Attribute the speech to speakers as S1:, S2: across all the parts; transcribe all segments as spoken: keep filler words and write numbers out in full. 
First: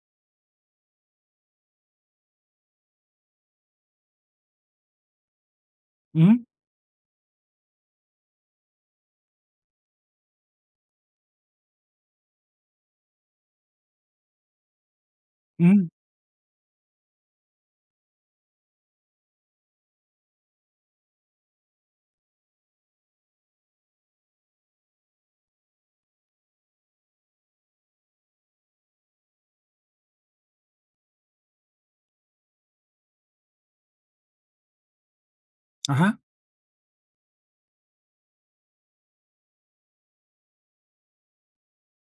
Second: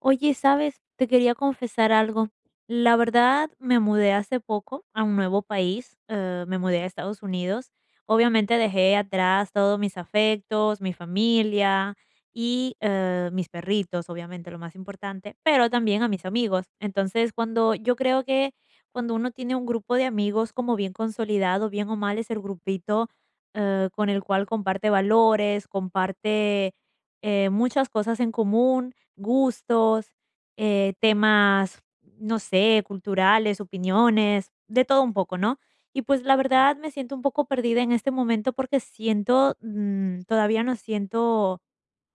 S1: Oye, ¿sabes? Te quería confesar algo. La verdad, me mudé hace poco a un nuevo país,
S2: Ujú,
S1: eh, me mudé a Estados Unidos. Obviamente dejé atrás todos mis afectos, mi familia y eh, mis perritos, obviamente lo más importante, pero
S2: ujú,
S1: también a mis amigos. Entonces, cuando yo creo que cuando uno tiene un grupo de amigos como bien consolidado, bien o mal, es el grupito eh, con el cual comparte valores, comparte eh, muchas cosas en común, gustos, eh, temas, no sé, culturales, opiniones, de todo un poco, ¿no? Y
S2: ajá.
S1: pues la verdad me siento un poco perdida en este momento porque siento, mm, todavía no siento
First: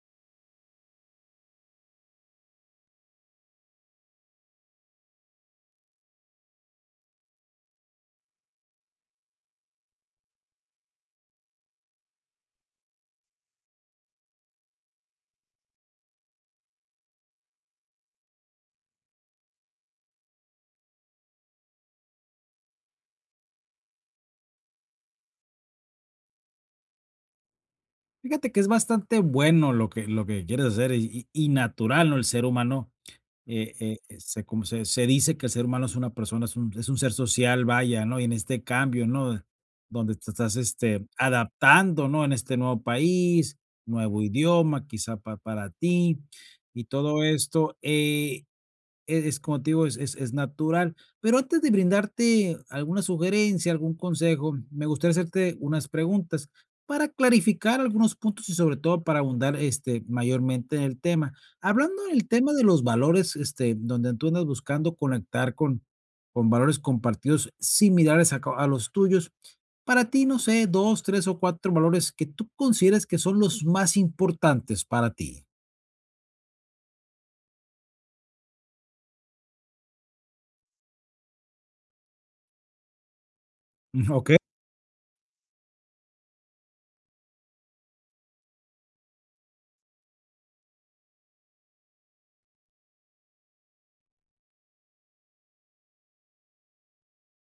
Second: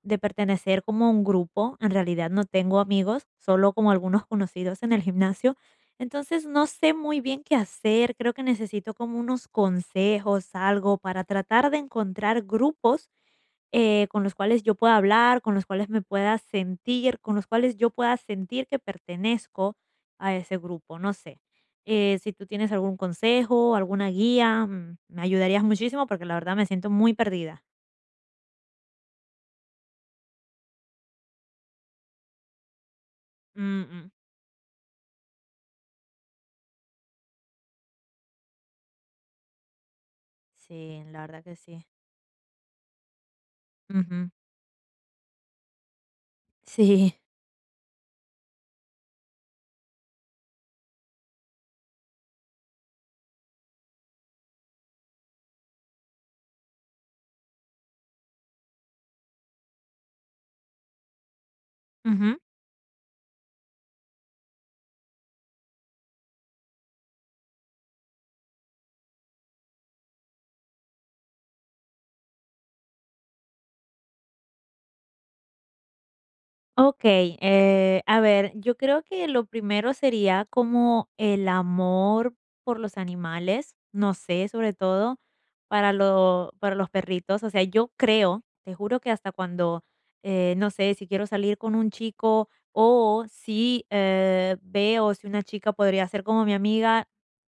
S1: de pertenecer como a un grupo, en realidad no tengo amigos, solo como algunos conocidos en el gimnasio. Entonces no sé muy bien qué hacer, creo que necesito como unos consejos, algo para tratar de encontrar grupos eh, con los cuales yo pueda hablar, con los cuales me pueda sentir, con los cuales yo pueda sentir que pertenezco a ese grupo, no sé. Eh, si tú tienes algún consejo, alguna guía, mm, me ayudarías muchísimo porque la verdad me siento muy perdida.
S2: Fíjate que es bastante bueno lo que lo que quieres hacer y y y natural, ¿no? El ser humano, eh
S1: Mm,
S2: eh,
S1: mm.
S2: eh, se como se se dice que el ser humano es una persona, es un es un ser social, vaya, ¿no? Y en este cambio, ¿no? Donde te estás,
S1: Sí,
S2: este,
S1: la verdad que sí.
S2: adaptando, ¿no? En este nuevo país, nuevo
S1: Ujú.
S2: idioma, quizá pa para ti y
S1: Sí.
S2: todo esto, eh es es como te digo, es es es natural. Pero antes de brindarte alguna sugerencia, algún consejo, me gustaría hacerte unas preguntas para clarificar algunos puntos y sobre todo para abundar, este, mayormente en el tema. Hablando del
S1: Ujú.
S2: tema de los valores, este, donde tú andas buscando conectar con con valores compartidos similares a co a los tuyos. Para ti, no sé, dos, tres o cuatro valores que tú consideres que son los más importantes para ti.
S1: Okey, eh, a ver, yo creo que lo primero sería como el amor por los animales, no
S2: ¿Ok?
S1: sé, sobre todo para lo para los perritos, o sea, yo creo, te juro que hasta cuando, eh, no sé, si quiero salir con un chico o si, eh, veo si una chica podría ser como mi amiga,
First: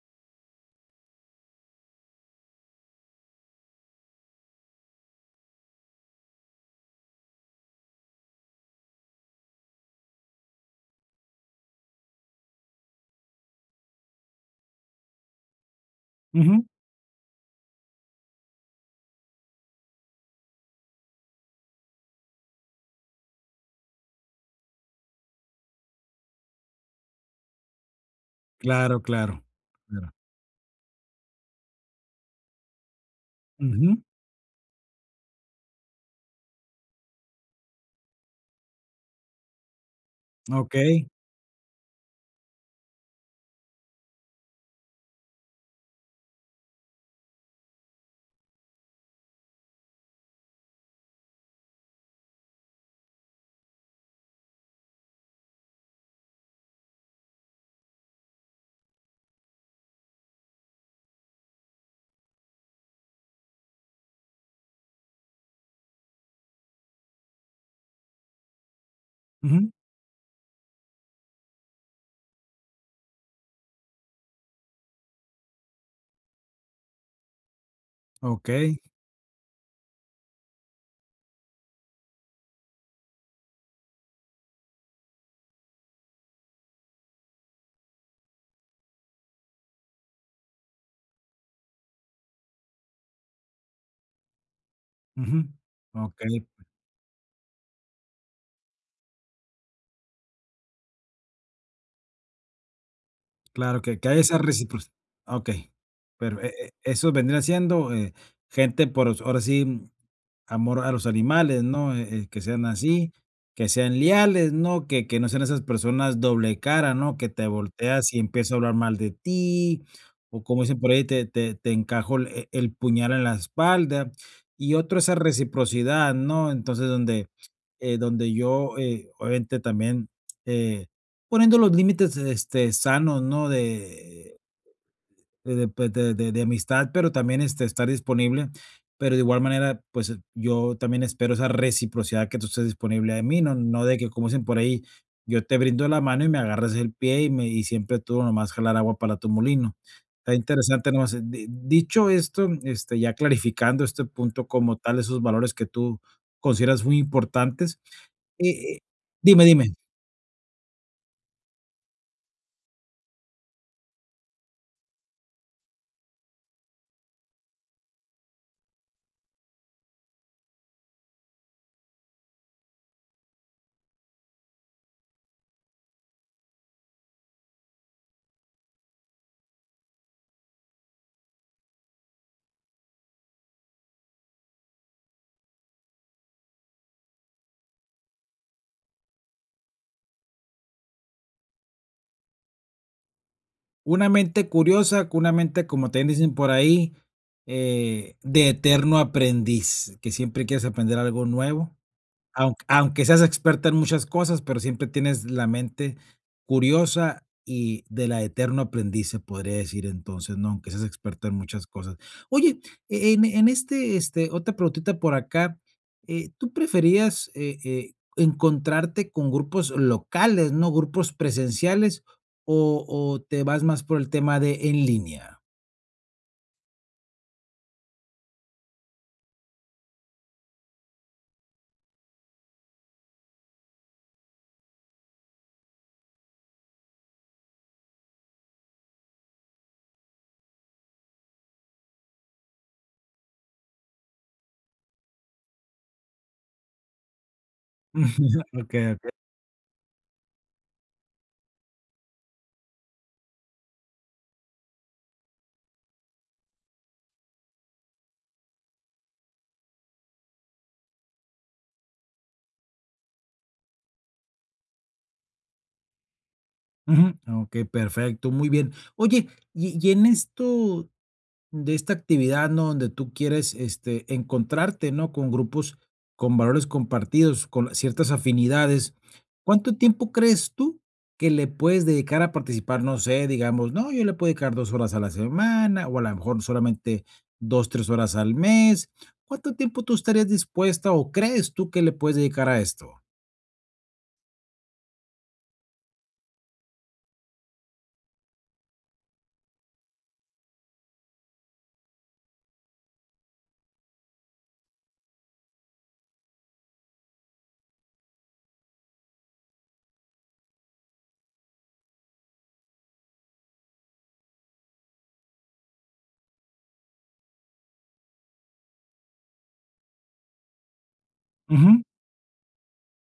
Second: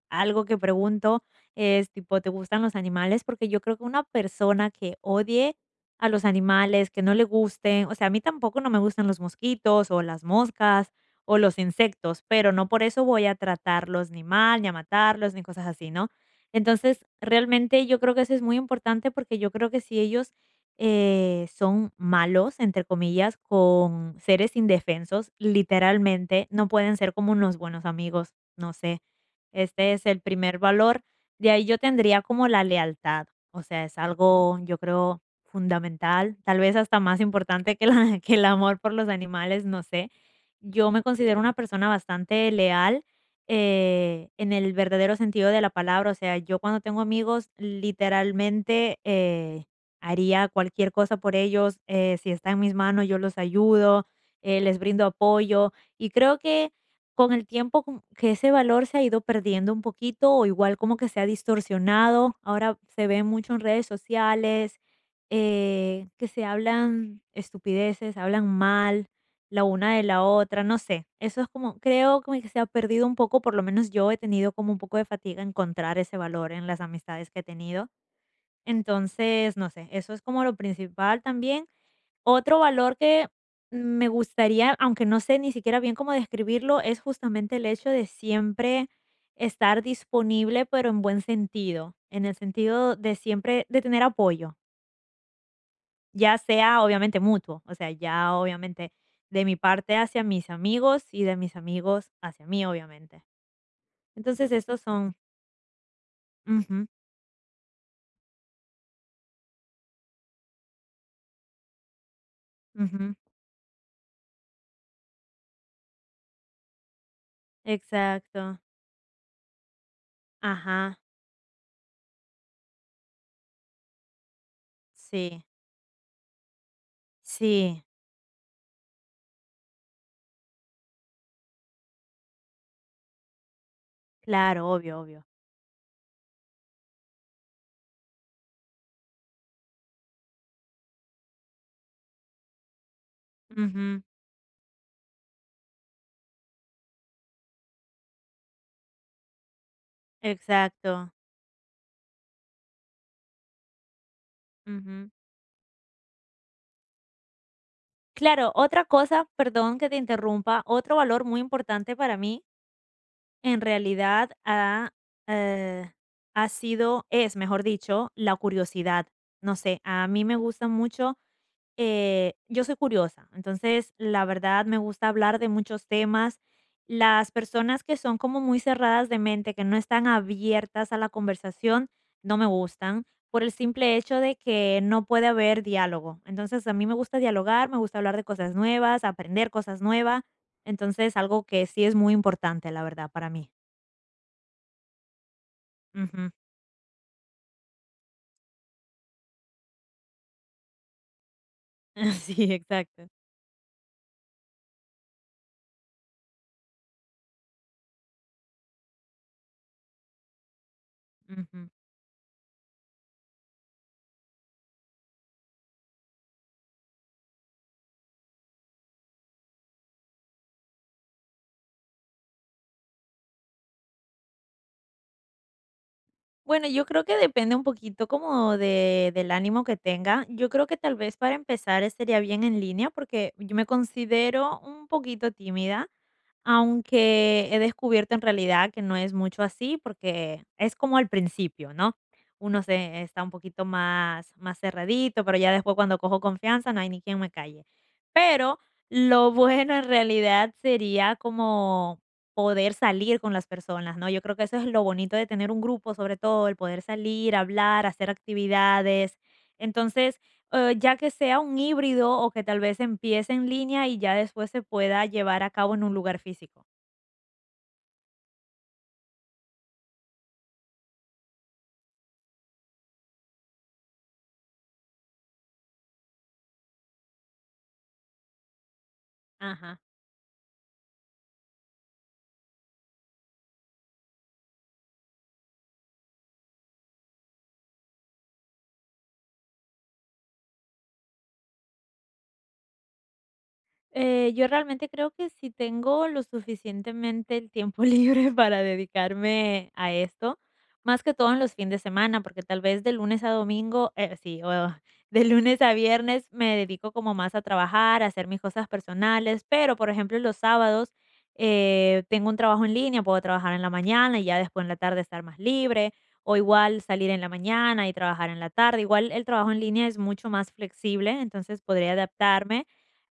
S1: algo que pregunto es tipo, ¿te gustan los animales? Porque yo creo que una persona que odie a los animales, que no le gusten. O sea, a mí tampoco no me gustan los mosquitos o las moscas o los insectos, pero no por eso voy a tratarlos ni mal, ni a matarlos, ni cosas así, ¿no?
S2: Ujú.
S1: Entonces, realmente yo creo que eso es muy importante porque yo creo que si ellos eh, son malos, entre comillas, con seres indefensos, literalmente no pueden ser como unos buenos amigos, no
S2: Claro,
S1: sé.
S2: claro.
S1: Este es
S2: Claro.
S1: el primer valor. De ahí yo tendría como la lealtad. O sea,
S2: Ujú,
S1: es algo, yo creo, fundamental, tal vez hasta más importante que la que el amor por los animales, no sé. Yo me
S2: okey,
S1: considero una persona bastante leal, eh, en el verdadero sentido de la palabra, o sea, yo cuando tengo amigos, literalmente, eh, haría cualquier cosa por ellos, eh, si está en mis manos, yo los ayudo, eh, les brindo apoyo, y creo que con el tiempo como que ese valor se ha ido perdiendo un poquito, o igual como que se ha distorsionado, ahora se ve mucho en redes sociales, eh, que se hablan estupideces, hablan mal la
S2: ujú,
S1: una de la otra, no sé. Eso es como, creo como que se ha perdido un poco, por lo menos yo he tenido como un poco de fatiga encontrar ese valor en las amistades que he tenido.
S2: okey,
S1: Entonces, no sé, eso es como lo principal también. Otro valor que me gustaría, aunque no sé ni siquiera bien cómo describirlo, es justamente el hecho de siempre estar disponible, pero en buen sentido, en el sentido de siempre, de tener apoyo.
S2: ujú,
S1: Ya
S2: okey,
S1: sea, obviamente, mutuo, o sea, ya obviamente de mi parte hacia mis amigos y de mis amigos hacia mí, obviamente.
S2: claro, que que hay esa
S1: Entonces,
S2: recipro
S1: estos son
S2: okey, pero, e e
S1: ujú,
S2: eso vendría siendo, eh, gente por ahora sí amor a los animales, ¿no? Eh, eh, que sean así,
S1: ujú,
S2: que sean leales, ¿no? Que, que no sean esas personas doble cara, ¿no? Que te volteas y empieza a
S1: exacto,
S2: hablar mal de ti, o como dicen por
S1: ajá,
S2: ahí, te, te, te encajo el, e- el puñal en la espalda. Y otro, esa
S1: sí,
S2: reciprocidad, ¿no? Entonces, donde,
S1: sí,
S2: eh, donde yo, eh, obviamente, también eh, poniendo los límites este, sanos, ¿no? De
S1: claro, obvio, obvio.
S2: de de, pues, de de de amistad, pero también, este, estar disponible, pero de igual manera, pues, yo también espero esa reciprocidad que tú estés disponible a mí, no no de
S1: Ujú,
S2: que, como dicen por ahí, yo te brindo la mano y me agarras el pie y me y siempre tú nomás jalar agua para tu molino. Está interesante
S1: exacto,
S2: nomás, eh, di dicho esto, este, ya clarificando este punto como tal,
S1: ujú.
S2: esos valores que tú consideras muy importantes, eh
S1: Claro,
S2: eh
S1: otra cosa,
S2: dime, dime.
S1: perdón que te interrumpa, otro valor muy importante para mí, en realidad, ha, eh, ha sido es, mejor dicho, la curiosidad. No sé, a mí me gusta mucho, eh, yo soy curiosa, entonces la verdad me gusta hablar de muchos temas. Las personas que son como muy cerradas de mente, que no están abiertas a la conversación, no me gustan por el simple hecho de que no puede haber diálogo. Entonces a mí me gusta dialogar, me gusta hablar de cosas nuevas, aprender cosas nuevas. Entonces algo que sí es muy importante, la verdad, para mí.
S2: Una mente curiosa, con una mente, como también
S1: Ujú.
S2: dicen por ahí, eh, de eterno aprendiz, que siempre quieres aprender algo nuevo
S1: Sí,
S2: aunque aunque
S1: exacto.
S2: seas experta en muchas cosas, pero siempre tienes la mente curiosa y de la eterno aprendiz, se podría decir entonces, ¿no? Aunque seas experta en muchas
S1: Ujú.
S2: cosas. Oye, e en en este, este, otra preguntita por acá, eh, ¿tú preferías, eh eh, encontrarte con grupos locales, no grupos presenciales, o o te vas más por el tema de en línea?
S1: Bueno, yo creo que depende un poquito como de del ánimo que tenga. Yo creo que tal vez para empezar estaría bien en línea porque yo me considero un poquito tímida, aunque he descubierto en realidad que no es mucho así, porque es como al principio, ¿no? Uno se está un poquito más, más cerradito, pero ya después cuando cojo confianza no hay ni quien me calle. Pero
S2: Okey, okey.
S1: lo bueno en realidad sería como poder salir con las personas, ¿no? Yo creo que eso es lo bonito de tener un grupo, sobre todo el poder salir, hablar, hacer actividades. Entonces, eh, ya que sea un híbrido o que tal vez empiece en línea y ya después se pueda llevar a cabo en un lugar físico.
S2: Ujú. Okey, perfecto, muy bien. Oye, y y en esto de esta actividad, ¿no? Donde tú quieres, este, encontrarte, ¿no? Con grupos con valores compartidos, con ciertas afinidades. ¿Cuánto
S1: Ajá.
S2: tiempo crees tú que le puedes dedicar a participar? No sé, digamos, no, yo le puedo dedicar dos horas a la semana o a lo mejor solamente dos, tres horas al mes. ¿Cuánto tiempo tú estarías dispuesta o crees tú que le puedes dedicar a esto?
S1: Eh, yo realmente creo que si tengo lo suficientemente el tiempo libre para dedicarme a esto, más que todo en los fines de semana, porque tal vez de lunes a domingo, eh, sí, o de lunes a viernes me dedico como más a trabajar, a hacer mis cosas personales, pero por ejemplo los sábados eh, tengo un trabajo en línea, puedo trabajar en la mañana y ya después en la tarde estar más libre, o igual salir en la mañana y trabajar en la tarde. Igual el trabajo en línea es mucho más flexible, entonces
S2: Ujú.
S1: podría adaptarme,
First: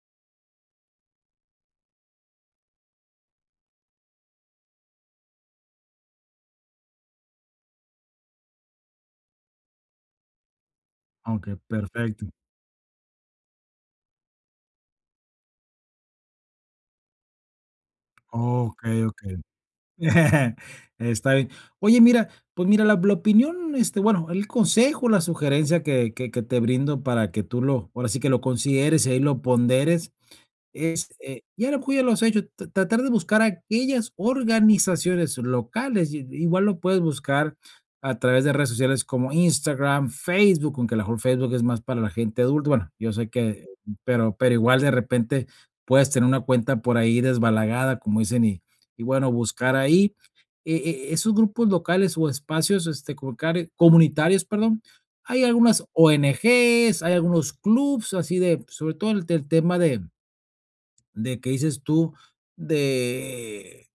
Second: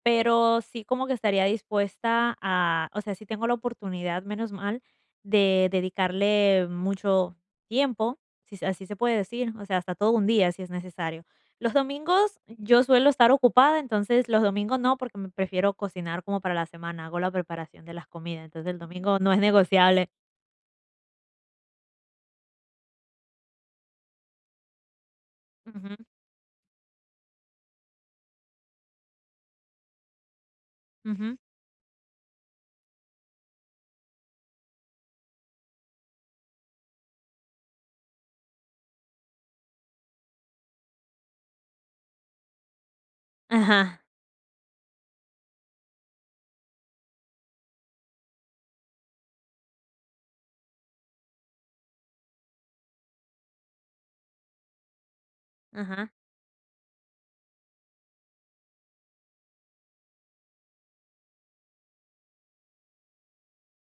S1: pero sí como que estaría dispuesta a, o sea, si tengo la oportunidad, menos mal, de dedicarle mucho tiempo, si se- así se puede decir, o sea, hasta todo un día si es necesario.
S2: Ok,
S1: Los
S2: perfecto.
S1: domingos yo suelo estar ocupada, entonces los domingos no, porque me prefiero cocinar como para la semana, hago la preparación de las comidas, entonces el
S2: Ok,
S1: domingo
S2: ok.
S1: no es negociable.
S2: Está bien. Oye, mira, pues mira, la, la opinión, este, bueno, el consejo, la sugerencia
S1: Ujú,
S2: que, que, que te brindo para que tú lo, ahora sí que lo consideres y ahí lo ponderes, es,
S1: ujú,
S2: eh, ya apoya los hechos, tra tratar de buscar aquellas organizaciones locales, i igual lo puedes buscar a través de redes sociales como Instagram, Facebook, aunque a lo mejor Facebook es más para la gente adulta, bueno, yo sé que
S1: ajá,
S2: pero pero igual de repente puedes tener una cuenta por ahí desbalagada, como dicen, y y bueno, buscar ahí, e e esos grupos locales o espacios, este, colocar comunitarios, perdón. Hay algunas
S1: ajá,
S2: O N G s, hay algunos clubs así de sobre todo el el tema de de que dices tú de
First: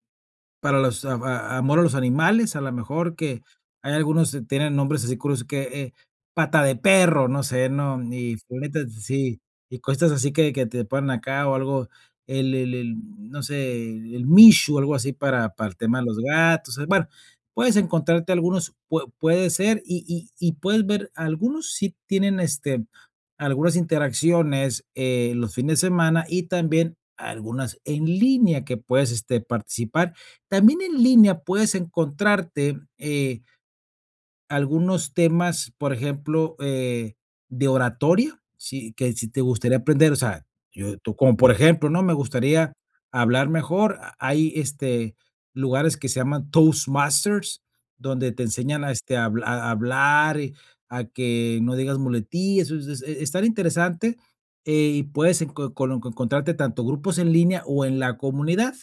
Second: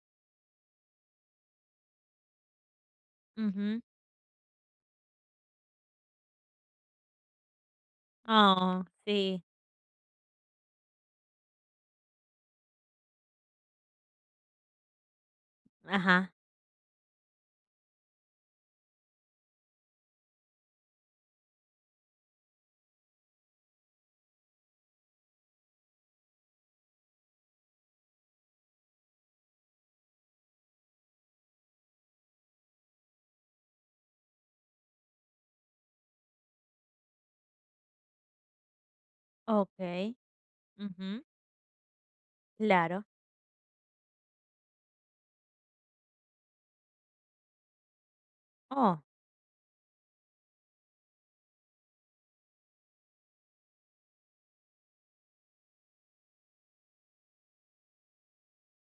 S2: para los a a amor a los animales, a lo mejor que
S1: ujú.
S2: hay algunos que tienen nombres así curiosos que, eh, pata de perro, no sé, ¿no? Y
S1: Oh,
S2: figuritas sí,
S1: sí,
S2: y cosas así que que te ponen acá o algo, el el el, no sé, el Mishu, algo así para para el tema de los
S1: ajá,
S2: gatos, eh, bueno, puedes encontrarte algunos, pue puede ser, y y y puedes ver, algunos sí tienen, este, algunas interacciones, eh, los fines de semana y también algunas en línea que puedes, este, participar. También en línea puedes encontrarte, eh, algunos temas, por ejemplo, eh, de oratoria, sí, que si te gustaría
S1: ok,
S2: aprender, o sea, yo tú
S1: ujú,
S2: como por ejemplo, ¿no? Me gustaría
S1: claro,
S2: hablar mejor. ha- Hay este lugares que se llaman Toastmasters, donde te enseñan a,
S1: oh,
S2: este, habl- a hablar, y a que no digas muletillas. Es, es- es tan interesante eh, y puedes enco- con- encontrarte tanto grupos en línea o en la comunidad,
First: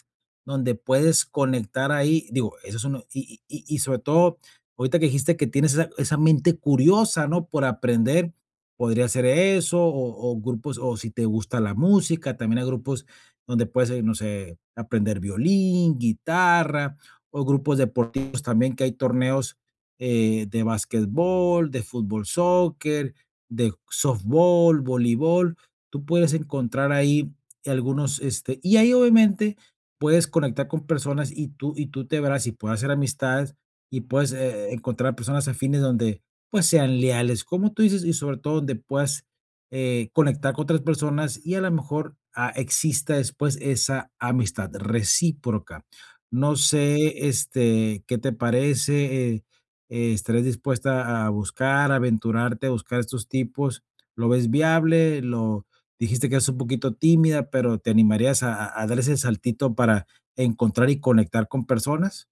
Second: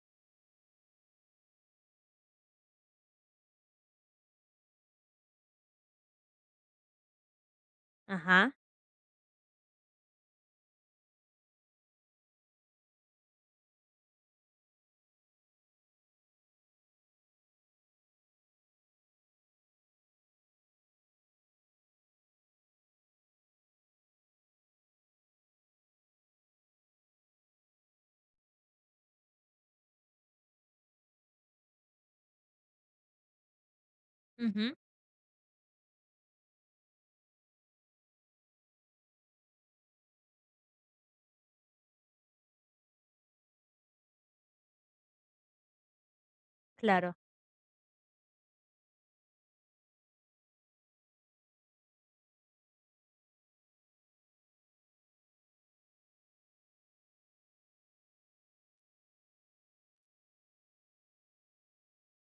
S2: donde puedes conectar ahí. Digo, eso es uno. y y- y- y sobre todo ahorita que dijiste que tienes esa esa mente curiosa, ¿no?, por aprender,
S1: ajá,
S2: podría ser eso, o o grupos, o si te gusta la música, también hay grupos donde puedes, eh, no sé, aprender violín, guitarra, o grupos deportivos también, que hay torneos, eh, de básquetbol, de fútbol soccer, de softball, voleibol. Tú puedes encontrar ahí algunos, este, y ahí obviamente puedes conectar con personas y tú y tú te verás, y puedes hacer amistades y puedes, eh,
S1: ujú.
S2: encontrar personas afines donde, pues, sean leales, como tú dices, y sobre todo donde puedas, eh, conectar con otras personas y a lo mejor, ah, exista después esa amistad recíproca. No
S1: Claro,
S2: sé, este, ¿qué te parece? Eh, eh, ¿estarías dispuesta a buscar, a aventurarte, a buscar estos tipos? ¿Lo ves viable? Lo dijiste que es un poquito tímida, pero, ¿te animarías a a a dar ese saltito para encontrar y conectar con personas?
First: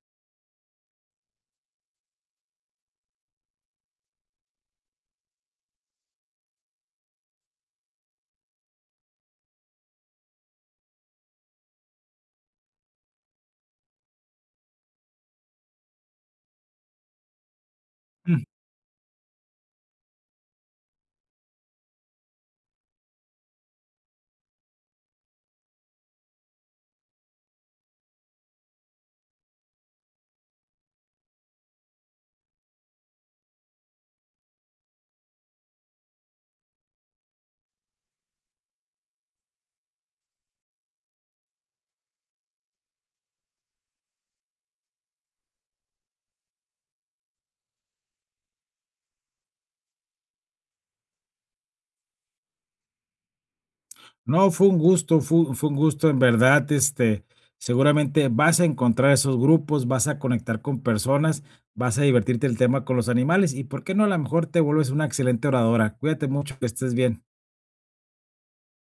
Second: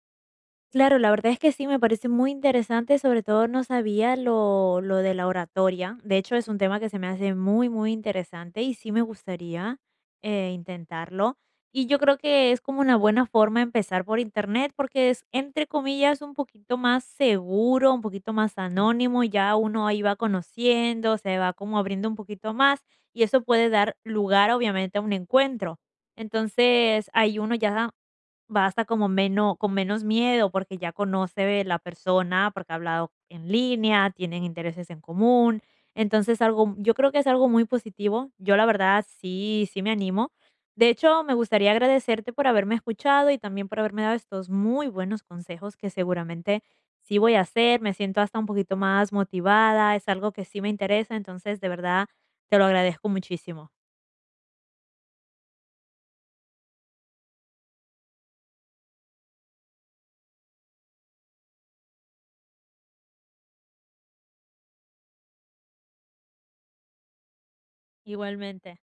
S1: claro, la verdad es que sí, me parece muy interesante, sobre todo no sabía lo, lo de la oratoria, de hecho es un tema que se me hace muy, muy interesante y sí me gustaría eh, intentarlo. Y yo creo que es como una buena forma empezar por internet porque es, entre comillas, un poquito más seguro, un poquito más anónimo, ya uno ahí va conociendo, se va como abriendo un poquito más y eso puede dar lugar obviamente a un encuentro. Entonces, ahí uno ya va hasta como menos, con menos miedo, porque ya conoce la persona, porque ha hablado en línea, tienen intereses en común. Entonces, algo yo creo que es algo muy positivo. Yo, la verdad, sí, sí me animo. De hecho, me gustaría agradecerte por haberme escuchado y también por haberme dado estos muy buenos consejos que seguramente sí voy a hacer. Me siento hasta un poquito más motivada, es algo que sí me interesa, entonces, de verdad, te lo agradezco muchísimo.
S2: No, fue un gusto, fu fue un gusto, en verdad, este, seguramente vas a encontrar esos grupos, vas a conectar con personas, vas a divertirte el tema con los animales y, ¿por qué no? A lo mejor te vuelves una excelente oradora. Cuídate mucho, que estés bien.
S1: Igualmente.